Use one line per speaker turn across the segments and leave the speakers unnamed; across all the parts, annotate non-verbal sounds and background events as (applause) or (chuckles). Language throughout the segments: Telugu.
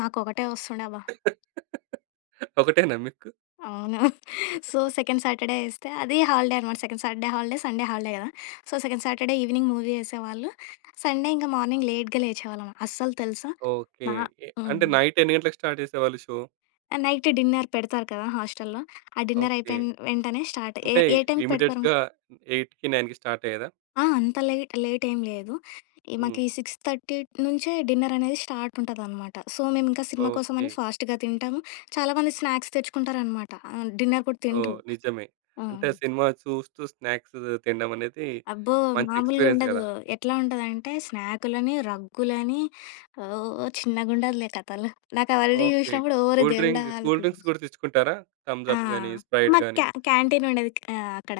మాకు ఒకటే ఒస్తుండే అబ్బ!
(laughs) ఒకటేనా మీకు?
అవును. (chuckles) సో,
(chuckles)
సెకండ్ సాటర్‌‌డే ఇస్తే అది హాలిడే అనమాట. Second Saturday holiday. Sunday holiday గదా! So, second Saturday evening movie ఏసేవాళ్ళు. సండే ఇంకా మార్నింగ్ లేట్‌గా లేచేవాళ్ళం. అస్సలు తెలుసా?
ఓకే.
నా
ఎ
హ్మ్.
అంటే, నైట్ ఎన్ని గంటలకి స్టార్ట్ చేసేవాళ్ళు షో?
ఆ! నైట్ డిన్నర్ పెడతారు కదా హాస్టల్‌‌లో. ఆ డిన్నర్
ఓకే.
అయిపోయిన వెంటనే స్టార్ట్. ఏ
అంటే,
ఏ టైమ్‌కి పెడతారు?
ఇమ్మీడియేట్‌గా 8:00కి, 9:00కి స్టార్ట్ అయ్యేదా?
ఆ! అంత లేట్ లేటెం లేదు. ఈ
హ్మ్.
మాకీ ఈ 6:30 నుంచే డిన్నరనేది స్టార్ట్ ఉంటదనమాట. సో, మేమింకా సినిమా కోసం
ఓకే.
అని ఫాస్ట్‌గా తింటాము. చాలామంది స్నాక్స్ తెచ్చుకుంటారనమాట. ఆహ్, డిన్నర్ కూడా
ఓహ్!
తినరు.
నిజమే.
ఆ!
అంటే, సినిమా చూస్తూ స్నాక్స్ తినడం అనేది
అబ్బో!
మంచి
మామూలుగా
ఎక్స్పీరియన్స్
ఉండదు.
గదా!
ఎట్లా ఉంటదంటే స్నాకులని, రగ్గులని, ఓ చిన్నగా ఉండదులే కథలు. నాకు ఆల్రెడీ
ఓకే.
చూశినప్పుడు ఓరి
కూల్
దేవుడా!
డ్రింక్ కూల్
అనుకున్న.
డ్రింక్స్ గూడా తెచ్చుకుంటారా? థంబ్స్
ఆ!
అప్ గాని, స్ప్రైట్
మాకు
గాని.
క్యా క్యాంటీనుండేది. ఆహ్, అక్కడ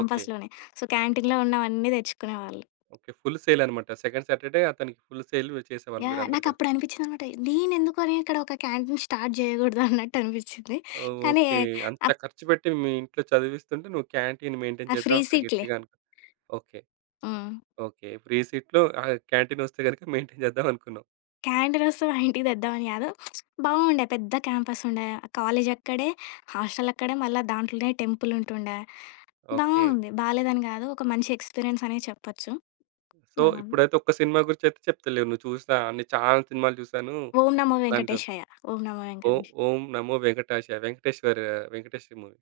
ఓకే.
సో, క్యాంటీన్‌లో ఉన్నవన్నీ దెచ్చుకునేవాళ్ళు.
ఓకే. ఫుల్ సేల్ అనమాట. సెకండ్ సాటర్‌డే అతనికి ఫుల్ సేల్ వ్ చేసేవాళ్ళు
యాహ్!
మీరందరు కలిసి.
నాకప్పుడనిపించిందన్నమాట, నేనెందుకని ఇక్కడొక క్యాంటీన్ స్టార్ట్ చేయగూడదు (chuckles) అన్నట్టు అనిపించింది. కానీ,
ఓకే.
ఎయ్
అంత
అక్
ఖర్చు పెట్టి మీ ఇంట్లో చదివిస్తుంటే నువ్వు క్యాంటీన్ మెయింటైన్
ఆ! ఫ్రీ
చేద్దాం అక్కడ
సీట్‌లే.
గట్టిగా అనుకున్నావు. ఓకే.
హ్మ్.
ఓకే. ఫ్రీ సీట్‌లో ఆహ్, క్యాంటీనొస్తే గనుక మెయింటైన్ చేద్దాం అనుకున్నావు.
క్యాంటీనొస్తే మా ఇంటికి దెద్దామని గాదు. బావుండే. పెద్ద క్యాంపసుండే. కాలేజక్కడే, హాస్టలక్కడే. మళ్ళ దాంట్లోనే టెంపులుంటుండే.
ఓకే.
బావుంది. బాలేదని గాదు. ఒక మంచి ఎక్స్పీరియన్స్ అనే చెప్పొచ్చు.
సో,
బావుంది.
ఇప్పుడైతే ఒక్క సినిమా గురించి అయితే చెప్తలేవు. నువ్వు చూసినా అన్ని చాలా సినిమాలు చూసాను.
'ఓం నమో!
అట్లాంటవు.
వెంకటేషాయ.' 'ఓం నమో!
ఓహ్!
వెంకటేషాయ.'
ఓం నమో! వెంకటాశయ వెంకటేశ్వర్ వెంకటేశ్వరి మూవీ.